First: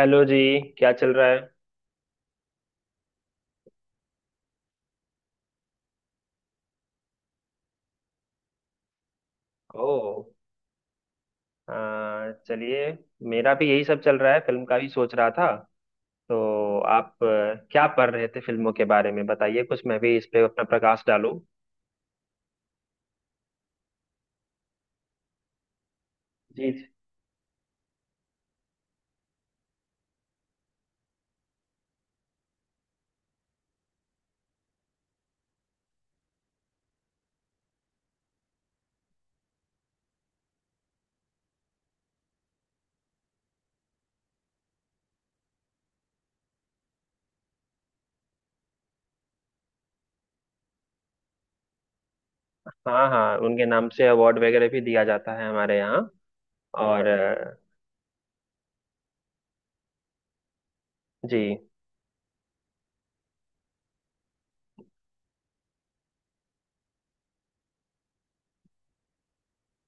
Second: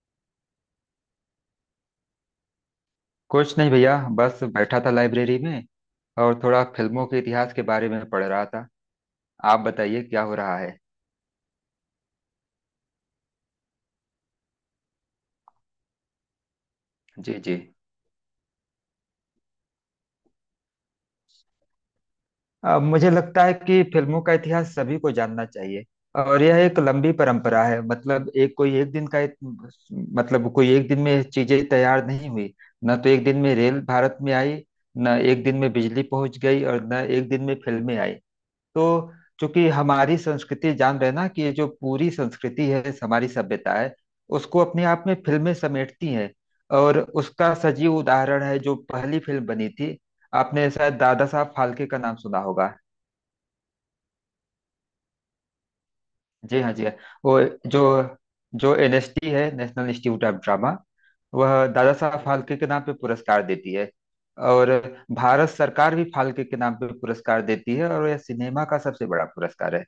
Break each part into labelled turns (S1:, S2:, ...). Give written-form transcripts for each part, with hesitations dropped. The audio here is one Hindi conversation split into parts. S1: हेलो जी। क्या चल रहा है?
S2: कुछ नहीं भैया, बस बैठा था लाइब्रेरी में। और थोड़ा फिल्मों के इतिहास के बारे में पढ़ रहा था। आप
S1: ओ।
S2: बताइए क्या हो रहा है।
S1: चलिए। मेरा भी यही सब चल रहा है, फिल्म का भी सोच रहा था। तो आप
S2: जी जी।
S1: क्या पढ़ रहे थे फिल्मों के बारे में, बताइए कुछ, मैं भी इस पे अपना प्रकाश डालूं।
S2: मुझे लगता है कि फिल्मों का इतिहास सभी को जानना चाहिए। और यह
S1: जी
S2: एक
S1: जी।
S2: लंबी परंपरा है। मतलब एक कोई एक दिन का मतलब कोई एक दिन में चीजें तैयार नहीं हुई। न तो एक दिन में रेल भारत में आई, न एक दिन में बिजली पहुंच गई और न एक दिन में फिल्में आई। तो चूंकि हमारी संस्कृति, जान रहे ना, कि ये जो पूरी संस्कृति है, हमारी सभ्यता है, उसको अपने आप में फिल्में समेटती हैं। और उसका सजीव उदाहरण है जो पहली फिल्म बनी थी। आपने शायद दादा साहब फाल्के का नाम सुना होगा।
S1: हाँ हाँ, उनके नाम से अवार्ड वगैरह भी दिया जाता है हमारे यहाँ।
S2: जी हाँ जी हाँ।
S1: और
S2: वो जो जो एनएसडी है, नेशनल इंस्टीट्यूट ऑफ ड्रामा।
S1: जी।
S2: वह दादा साहब फाल्के के नाम पे पुरस्कार देती है। और भारत सरकार भी फाल्के के नाम पे पुरस्कार देती है, और यह सिनेमा का सबसे बड़ा पुरस्कार है।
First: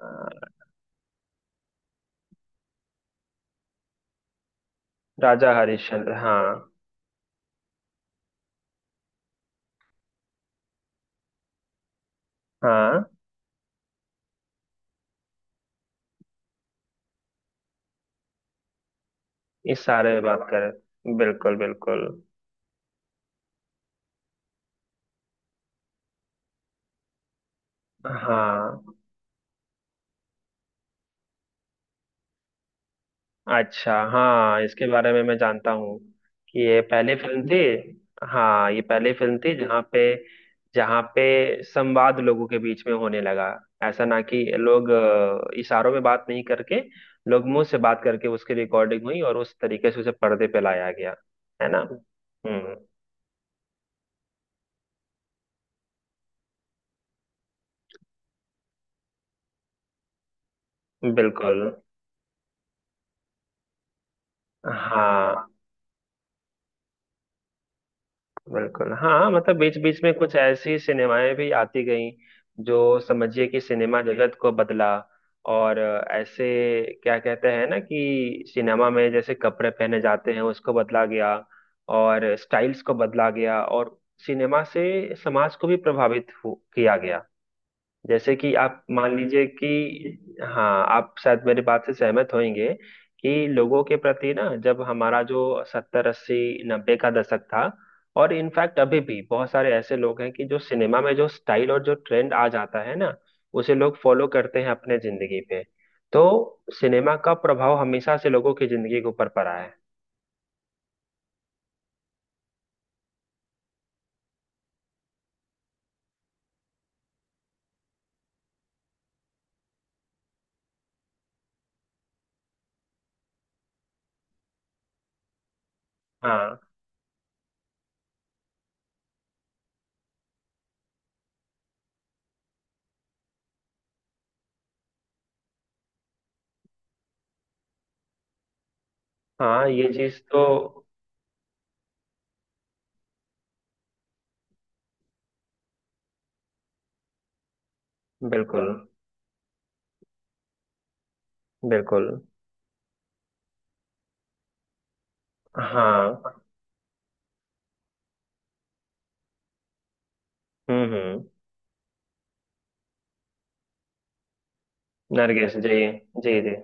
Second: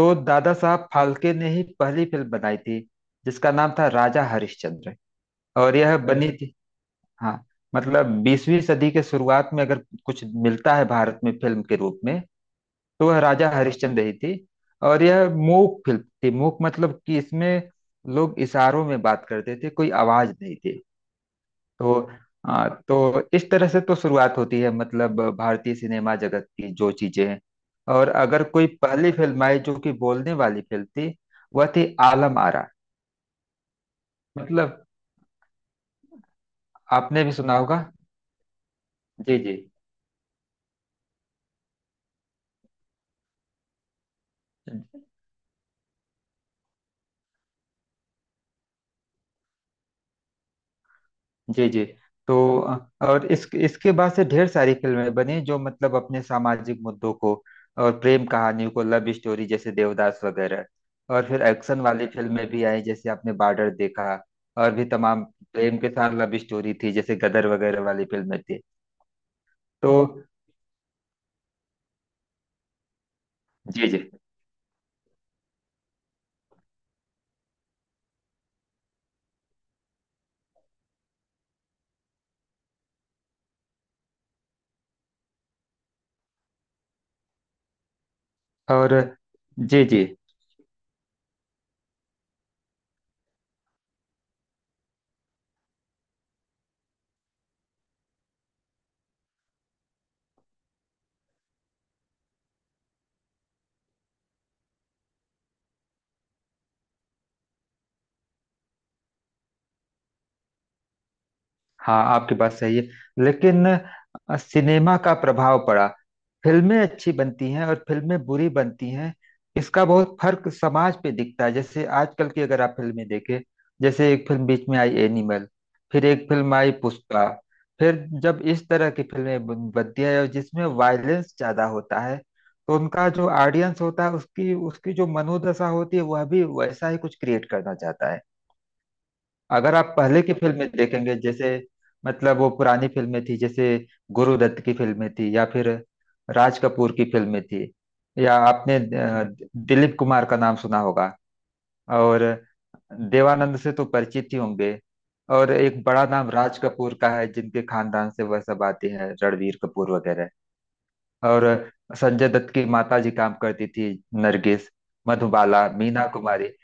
S1: आ,
S2: दादा साहब फाल्के ने ही पहली फिल्म बनाई थी, जिसका नाम था राजा हरिश्चंद्र।
S1: राजा
S2: और यह
S1: हरिश्चंद्र,
S2: बनी थी,
S1: हाँ।
S2: हाँ, मतलब 20वीं सदी के शुरुआत में। अगर कुछ मिलता है भारत में फिल्म के रूप में, तो
S1: हाँ,
S2: वह राजा हरिश्चंद्र ही थी। और यह मूक फिल्म थी। मूक मतलब कि इसमें लोग इशारों में बात करते थे,
S1: इस
S2: कोई
S1: सारे में
S2: आवाज
S1: बात
S2: नहीं थी।
S1: करें, बिल्कुल
S2: तो
S1: बिल्कुल।
S2: तो इस तरह से तो शुरुआत होती है, मतलब भारतीय सिनेमा जगत की जो चीजें हैं। और अगर कोई
S1: हाँ,
S2: पहली फिल्म आई जो कि बोलने वाली फिल्म थी, वह थी आलम आरा।
S1: अच्छा। हाँ, इसके
S2: मतलब
S1: बारे में मैं जानता हूँ कि ये पहली
S2: आपने भी
S1: फिल्म
S2: सुना
S1: थी।
S2: होगा।
S1: हाँ, ये पहली फिल्म
S2: जी
S1: थी जहाँ पे संवाद लोगों के बीच में होने लगा। ऐसा ना कि लोग
S2: जी
S1: इशारों में बात नहीं करके, लोग मुंह से बात करके उसकी रिकॉर्डिंग हुई और उस तरीके से उसे पर्दे पे लाया गया। है
S2: जी
S1: ना?
S2: जी। तो
S1: हम्म।
S2: और इस इसके बाद से ढेर सारी फिल्में बनी, जो मतलब अपने सामाजिक मुद्दों को, और प्रेम कहानियों को, लव स्टोरी, जैसे देवदास वगैरह। और फिर
S1: बिल्कुल,
S2: एक्शन वाली फिल्में भी आई, जैसे आपने बॉर्डर देखा, और भी तमाम।
S1: हाँ।
S2: प्रेम के साथ लव स्टोरी थी, जैसे गदर वगैरह वाली फिल्में थी।
S1: बिल्कुल, हाँ। मतलब बीच
S2: तो
S1: बीच में कुछ ऐसी सिनेमाएं भी आती गईं जो, समझिए कि,
S2: जी जी।
S1: सिनेमा जगत को बदला। और ऐसे क्या कहते हैं ना कि सिनेमा में जैसे कपड़े पहने जाते हैं, उसको बदला गया, और स्टाइल्स को बदला गया, और सिनेमा से समाज को भी प्रभावित किया गया। जैसे कि आप
S2: और
S1: मान लीजिए
S2: जी जी।
S1: कि, हाँ, आप शायद मेरी बात से सहमत होंगे कि लोगों के प्रति ना, जब हमारा जो सत्तर अस्सी नब्बे का दशक था, और इनफैक्ट अभी भी बहुत सारे ऐसे लोग हैं कि जो सिनेमा में जो स्टाइल और जो ट्रेंड आ जाता है ना, उसे लोग फॉलो करते हैं अपने जिंदगी पे। तो सिनेमा का प्रभाव हमेशा से लोगों की जिंदगी के ऊपर पड़ा है।
S2: हाँ, आपकी बात सही है। लेकिन सिनेमा का प्रभाव पड़ा। फिल्में अच्छी बनती हैं और फिल्में बुरी बनती हैं। इसका बहुत फर्क समाज पे दिखता है। जैसे आजकल की अगर आप फिल्में देखें, जैसे एक फिल्म बीच में आई एनिमल, फिर एक फिल्म
S1: हाँ।
S2: आई पुष्पा। फिर जब इस तरह की फिल्में बनती है और जिसमें वायलेंस ज्यादा होता है, तो उनका जो ऑडियंस होता है, उसकी उसकी जो मनोदशा होती है, वह भी वैसा ही कुछ क्रिएट करना चाहता है।
S1: हाँ,
S2: अगर
S1: ये
S2: आप
S1: चीज
S2: पहले की
S1: तो,
S2: फिल्में देखेंगे, जैसे, मतलब वो पुरानी फिल्में थी, जैसे गुरुदत्त की फिल्में थी, या फिर राज कपूर की फिल्में थी। या
S1: बिल्कुल
S2: आपने दिलीप कुमार का नाम सुना होगा।
S1: बिल्कुल।
S2: और देवानंद से तो परिचित ही होंगे। और एक बड़ा नाम
S1: हाँ।
S2: राज कपूर का है, जिनके खानदान से वह सब आते हैं, रणवीर कपूर वगैरह।
S1: हम्म।
S2: और संजय दत्त की माता जी काम करती थी, नरगिस,
S1: नरगिस
S2: मधुबाला,
S1: जी।
S2: मीना
S1: जी
S2: कुमारी।
S1: जी।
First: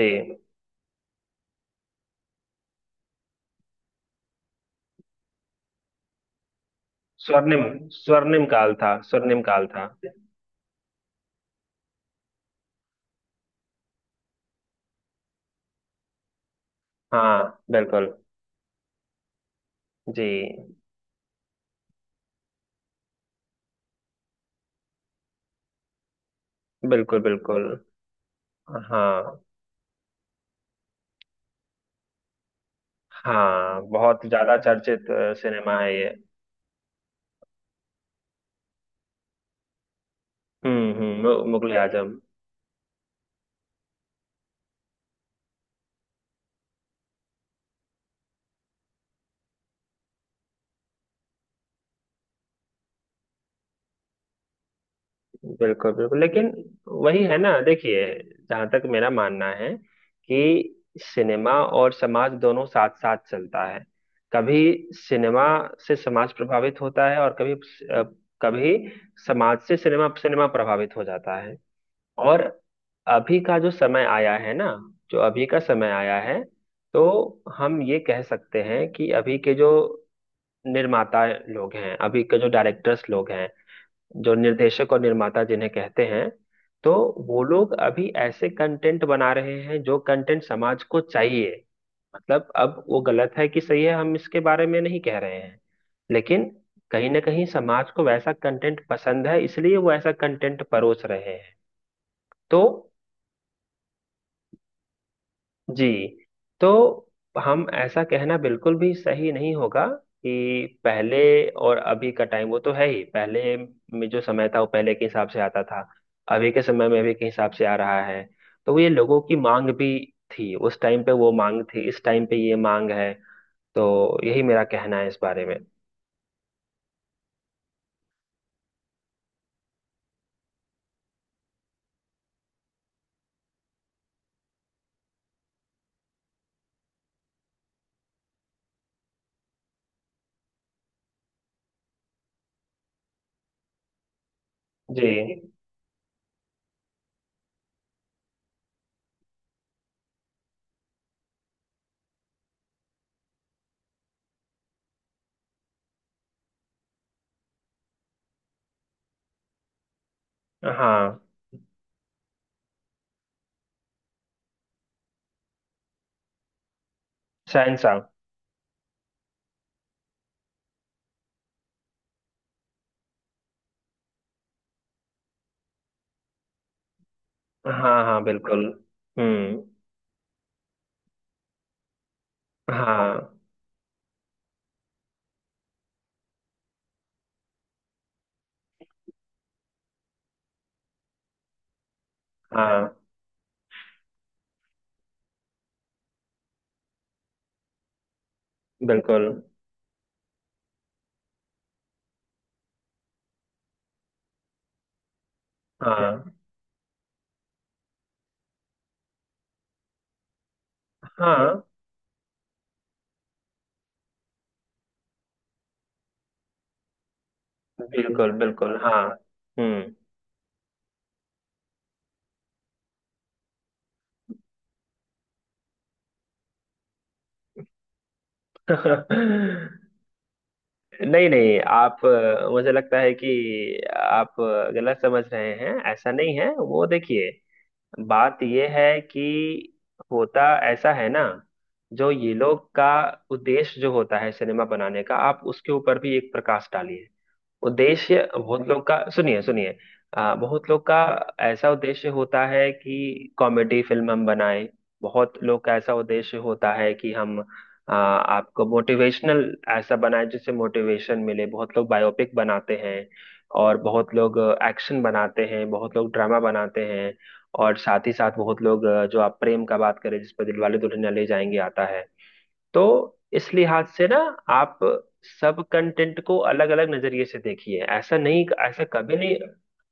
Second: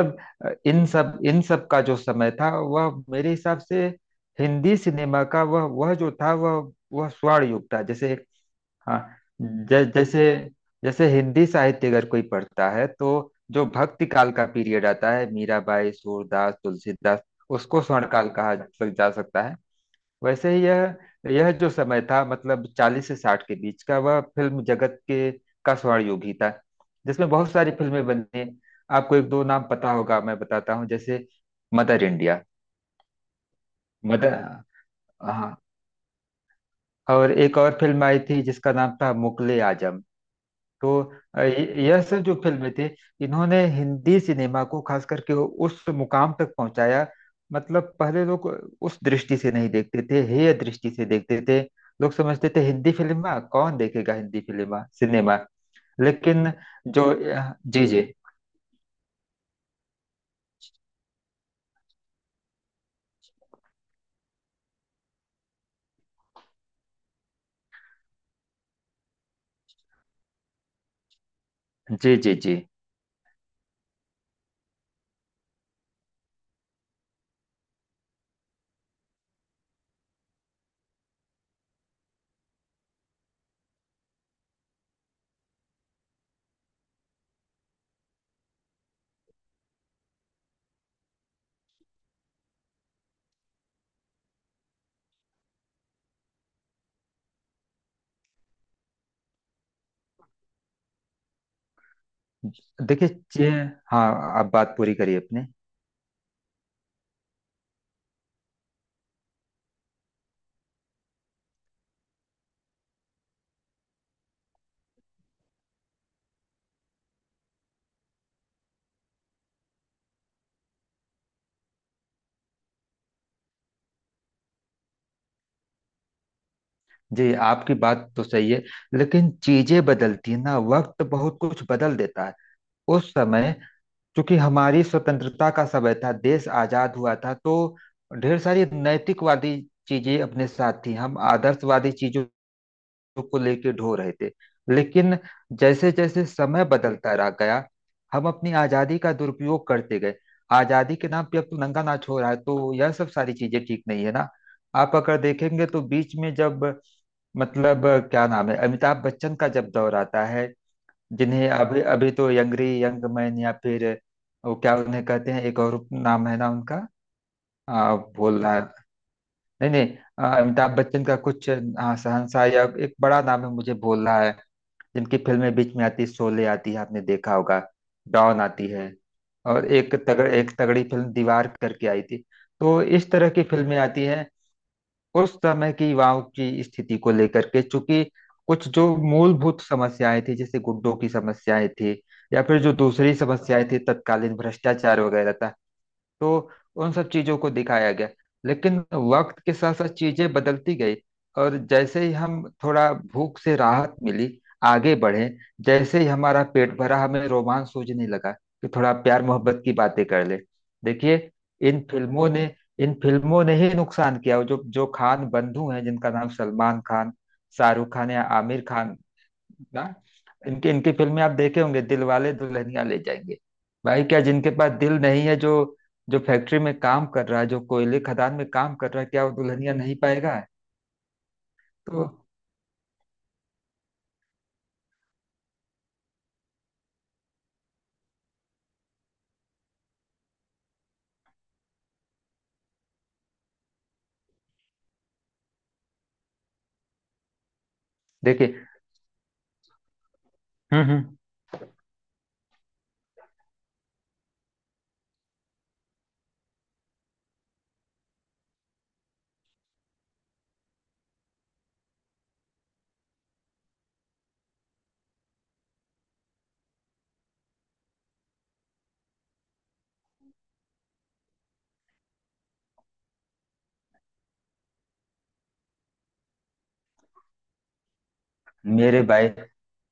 S1: जी।
S2: इन सब का जो समय था, वह मेरे हिसाब से हिंदी सिनेमा का, वह जो था, वह स्वर्ण
S1: स्वर्णिम
S2: युग था। जैसे
S1: स्वर्णिम काल था।
S2: हाँ।
S1: स्वर्णिम काल था।
S2: जैसे जैसे हिंदी साहित्य अगर कोई पढ़ता है, तो जो भक्ति काल का पीरियड आता है, मीराबाई, सूरदास, तुलसीदास,
S1: हाँ,
S2: उसको स्वर्ण
S1: बिल्कुल।
S2: काल कहा जा जा सकता है।
S1: जी।
S2: वैसे ही यह जो समय था, मतलब 40 से 60 के बीच का, वह फिल्म जगत के का स्वर्ण युग ही था,
S1: बिल्कुल
S2: जिसमें बहुत
S1: बिल्कुल।
S2: सारी फिल्में बनी। आपको एक
S1: हाँ
S2: दो नाम पता होगा, मैं बताता हूँ, जैसे मदर इंडिया।
S1: हाँ, बहुत
S2: मदर,
S1: ज्यादा चर्चित
S2: हाँ।
S1: सिनेमा है ये।
S2: और एक और फिल्म आई थी जिसका नाम था मुगले आजम। तो
S1: हम्म। मुगले
S2: यह
S1: आजम।
S2: सब जो फिल्में थी, इन्होंने हिंदी सिनेमा को खास करके उस मुकाम तक पहुंचाया। मतलब पहले लोग उस दृष्टि से नहीं देखते थे, हेय दृष्टि से देखते थे। लोग समझते थे हिंदी फिल्मा कौन देखेगा, हिंदी फिल्मा सिनेमा।
S1: बिल्कुल बिल्कुल,
S2: लेकिन
S1: लेकिन
S2: जो
S1: वही है ना,
S2: जी जी
S1: देखिए, जहां तक मेरा मानना है कि सिनेमा और समाज दोनों साथ साथ चलता है। कभी सिनेमा से समाज प्रभावित होता है, और कभी कभी समाज से सिनेमा सिनेमा प्रभावित हो जाता है।
S2: जी जी
S1: और
S2: जी।
S1: अभी का जो समय आया है ना, जो अभी का समय आया है, तो हम ये कह सकते हैं कि अभी के जो निर्माता लोग हैं, अभी के जो डायरेक्टर्स लोग हैं, जो निर्देशक और निर्माता जिन्हें कहते हैं, तो वो लोग अभी ऐसे कंटेंट बना रहे हैं जो कंटेंट समाज को चाहिए। मतलब अब वो गलत है कि सही है, हम इसके बारे में नहीं कह रहे हैं, लेकिन कहीं ना कहीं समाज को वैसा कंटेंट पसंद है, इसलिए वो ऐसा कंटेंट परोस रहे हैं। तो
S2: देखिए हाँ, आप बात पूरी करिए अपने।
S1: जी, तो हम ऐसा कहना बिल्कुल भी सही नहीं होगा कि पहले और अभी का टाइम, वो तो है ही। पहले में जो समय था वो पहले के हिसाब से आता था, अभी के समय में अभी के हिसाब से आ रहा है। तो ये लोगों की मांग भी थी, उस टाइम पे वो मांग थी, इस टाइम पे ये मांग है। तो यही मेरा कहना है इस बारे में।
S2: जी, आपकी बात तो सही है, लेकिन चीजें बदलती हैं ना, वक्त बहुत कुछ बदल देता है। उस समय, क्योंकि हमारी स्वतंत्रता का समय था, देश आजाद हुआ था, तो ढेर सारी नैतिकवादी चीजें अपने साथ थी। हम आदर्शवादी चीजों को लेके ढो रहे थे। लेकिन
S1: जी।
S2: जैसे जैसे समय बदलता रह गया, हम अपनी आजादी का दुरुपयोग करते गए। आजादी के नाम पे अब तो नंगा नाच हो रहा है, तो यह सब सारी चीजें ठीक नहीं है ना। आप अगर देखेंगे, तो बीच में जब, मतलब क्या नाम है, अमिताभ बच्चन का जब दौर आता है,
S1: हाँ,
S2: जिन्हें अभी अभी तो यंगरी यंग मैन, या फिर वो क्या उन्हें कहते हैं, एक और नाम है ना उनका,
S1: शहंशाह।
S2: भूल रहा है। नहीं नहीं, अमिताभ बच्चन का कुछ, हाँ शहंशाह, या एक बड़ा नाम है, मुझे भूल रहा है। जिनकी फिल्में बीच में आती है, शोले आती है आपने देखा होगा,
S1: हाँ हाँ,
S2: डॉन
S1: बिल्कुल।
S2: आती है,
S1: हम्म।
S2: और एक तगड़ी फिल्म दीवार करके आई थी। तो इस
S1: हाँ
S2: तरह की फिल्में आती हैं उस समय की युवाओं की स्थिति को लेकर के। चूंकि कुछ जो मूलभूत समस्याएं थी, जैसे गुंडों की समस्याएं थी, या फिर जो
S1: हाँ,
S2: दूसरी समस्याएं थी, तत्कालीन भ्रष्टाचार वगैरह था, तो उन सब चीजों को दिखाया गया। लेकिन
S1: बिल्कुल।
S2: वक्त के साथ साथ चीजें बदलती गई। और जैसे ही हम थोड़ा भूख से राहत मिली, आगे बढ़े, जैसे ही
S1: हाँ
S2: हमारा पेट भरा, हमें रोमांच सूझने लगा कि थोड़ा प्यार मोहब्बत की बातें कर ले। देखिए,
S1: हाँ,
S2: इन फिल्मों ने इन फिल्मों ने ही नुकसान किया। जो जो खान बंधु हैं, जिनका नाम सलमान खान, शाहरुख खान या
S1: बिल्कुल
S2: आमिर
S1: बिल्कुल।
S2: खान,
S1: हाँ।
S2: ना,
S1: हम्म।
S2: इनकी इनकी फिल्में आप देखे होंगे, दिल वाले दुल्हनिया ले जाएंगे। भाई, क्या जिनके पास दिल नहीं है, जो जो फैक्ट्री में काम कर रहा है, जो कोयले खदान में काम कर रहा है, क्या वो दुल्हनिया नहीं पाएगा?
S1: नहीं नहीं, आप
S2: तो
S1: मुझे लगता है कि आप गलत समझ रहे हैं, ऐसा नहीं है वो। देखिए, बात ये है कि होता ऐसा है ना, जो ये लोग का उद्देश्य जो होता है सिनेमा बनाने का, आप उसके ऊपर भी एक प्रकाश डालिए। उद्देश्य
S2: देखिए।
S1: बहुत लोग का, सुनिए सुनिए। बहुत लोग का
S2: हम्म।
S1: ऐसा उद्देश्य होता है कि कॉमेडी फिल्म हम बनाएं। बहुत लोग का ऐसा उद्देश्य होता है कि हम आपको मोटिवेशनल ऐसा बनाएं जिससे मोटिवेशन मिले। बहुत लोग बायोपिक बनाते हैं, और बहुत लोग एक्शन बनाते हैं, बहुत लोग ड्रामा बनाते हैं। और साथ ही साथ बहुत लोग जो आप प्रेम का बात करें, जिस पर दिलवाले दुल्हनिया ले जाएंगे आता है। तो इस लिहाज से ना, आप सब कंटेंट को अलग अलग नजरिए से देखिए। ऐसा नहीं, ऐसा
S2: मेरे
S1: कभी
S2: भाई,
S1: नहीं।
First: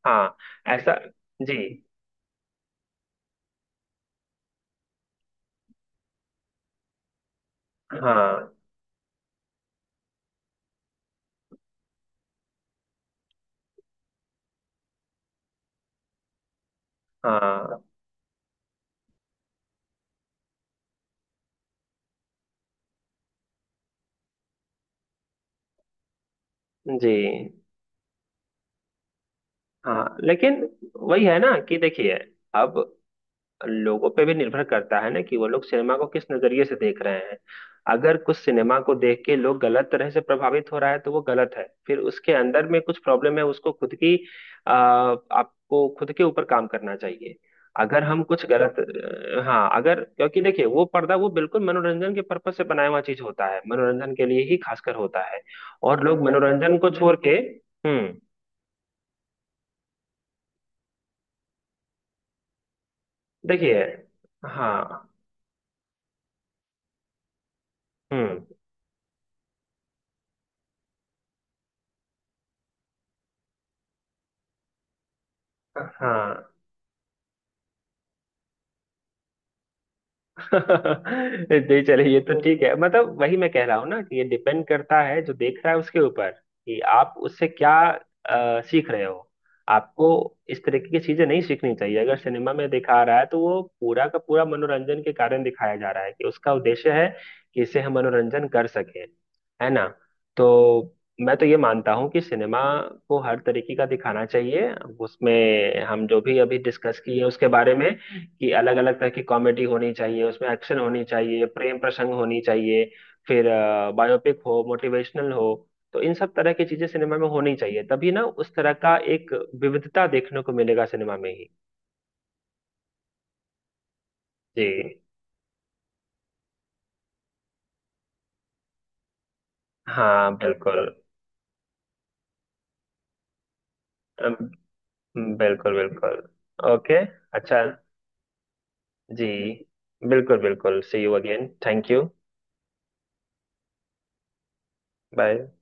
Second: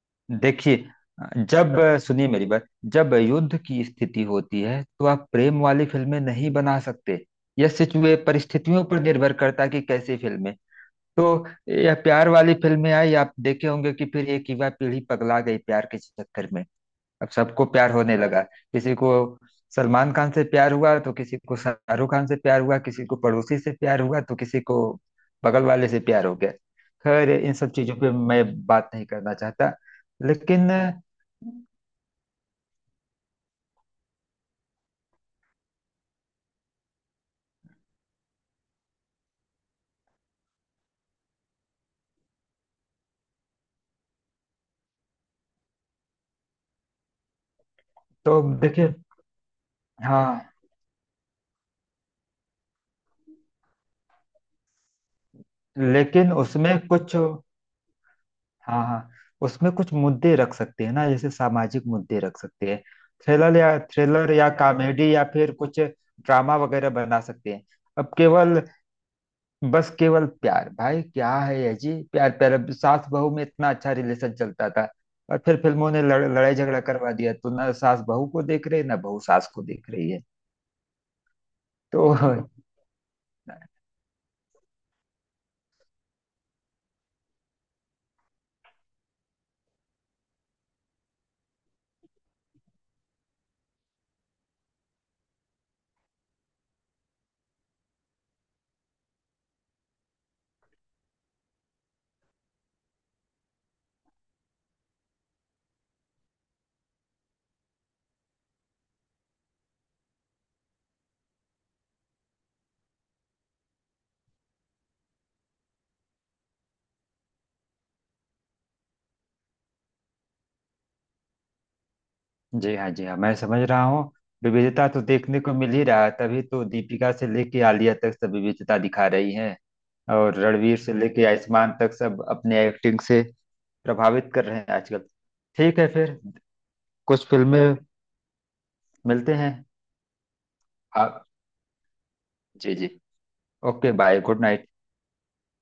S1: हाँ,
S2: देखिए,
S1: ऐसा। जी।
S2: जब, सुनिए मेरी बात, जब युद्ध की स्थिति होती है, तो आप प्रेम वाली फिल्में नहीं बना सकते। यह सिचुए
S1: हाँ
S2: परिस्थितियों पर निर्भर करता है कि कैसी फिल्में। तो यह प्यार वाली फिल्में आई, आप देखे होंगे कि फिर एक युवा पीढ़ी पगला गई प्यार के चक्कर में। अब सबको
S1: हाँ।
S2: प्यार होने लगा। किसी को सलमान खान से प्यार हुआ, तो किसी को शाहरुख खान से प्यार हुआ, किसी को पड़ोसी से प्यार हुआ, तो किसी को बगल वाले से प्यार हो गया।
S1: जी
S2: खैर इन सब चीजों पे मैं बात नहीं करना चाहता।
S1: हाँ, लेकिन
S2: लेकिन
S1: वही है ना कि, देखिए, अब लोगों पे भी निर्भर करता है ना कि वो लोग सिनेमा को किस नजरिए से देख रहे हैं। अगर कुछ सिनेमा को देख के लोग गलत तरह से प्रभावित हो रहा है, तो वो गलत है। फिर उसके अंदर में कुछ प्रॉब्लम है, उसको खुद की, आपको खुद के ऊपर काम करना चाहिए। अगर हम
S2: तो
S1: कुछ गलत
S2: देखिए।
S1: हाँ, अगर क्योंकि,
S2: हाँ।
S1: देखिए, वो पर्दा वो बिल्कुल मनोरंजन के पर्पज से बनाया हुआ चीज होता है, मनोरंजन के लिए ही खासकर होता है। और लोग
S2: लेकिन उसमें
S1: मनोरंजन को
S2: कुछ,
S1: छोड़ के, हम्म,
S2: हाँ हाँ, उसमें कुछ मुद्दे रख सकते हैं ना, जैसे सामाजिक मुद्दे रख सकते हैं।
S1: देखिए।
S2: थ्रिलर या
S1: हाँ।
S2: कॉमेडी, या फिर कुछ ड्रामा वगैरह बना सकते हैं। अब
S1: हम्म।
S2: केवल, बस केवल प्यार, भाई क्या है ये जी, प्यार प्यार। अब सास बहू में इतना अच्छा रिलेशन चलता था, और फिर फिल्मों ने
S1: हाँ।
S2: लड़ाई झगड़ा करवा दिया, तो ना सास बहू को देख रही है, ना बहू सास को देख रही है।
S1: जी,
S2: तो
S1: चले ये तो ठीक है। मतलब वही मैं कह रहा हूँ ना कि ये डिपेंड करता है जो देख रहा है उसके ऊपर, कि आप उससे क्या सीख रहे हो। आपको इस तरीके की चीजें नहीं सीखनी चाहिए। अगर सिनेमा में दिखा रहा है, तो वो पूरा का पूरा मनोरंजन के कारण दिखाया जा रहा है, कि उसका उद्देश्य है कि इससे हम मनोरंजन कर सके। है ना? तो मैं तो ये मानता हूँ कि सिनेमा को हर तरीके का दिखाना चाहिए। उसमें हम जो भी अभी डिस्कस किए उसके बारे में, कि अलग अलग तरह की कॉमेडी होनी चाहिए, उसमें एक्शन होनी चाहिए, प्रेम प्रसंग होनी चाहिए, फिर बायोपिक हो, मोटिवेशनल हो। तो इन सब तरह की चीजें सिनेमा में होनी चाहिए, तभी ना उस तरह का एक विविधता देखने को मिलेगा सिनेमा में ही।
S2: जी हाँ जी हाँ, मैं समझ रहा हूँ। विविधता
S1: जी
S2: तो देखने को मिल ही रहा है, तभी तो दीपिका से लेके आलिया तक सब विविधता दिखा रही हैं।
S1: हाँ,
S2: और
S1: बिल्कुल।
S2: रणवीर से लेके आयुष्मान तक सब अपने एक्टिंग से प्रभावित कर
S1: अम,
S2: रहे हैं आजकल।
S1: बिल्कुल
S2: ठीक है फिर,
S1: बिल्कुल। ओके,
S2: कुछ
S1: अच्छा।
S2: फिल्में
S1: जी,
S2: मिलते हैं।
S1: बिल्कुल बिल्कुल। सी यू
S2: आप,
S1: अगेन, थैंक यू।
S2: जी जी, okay bye, good night.
S1: Bye.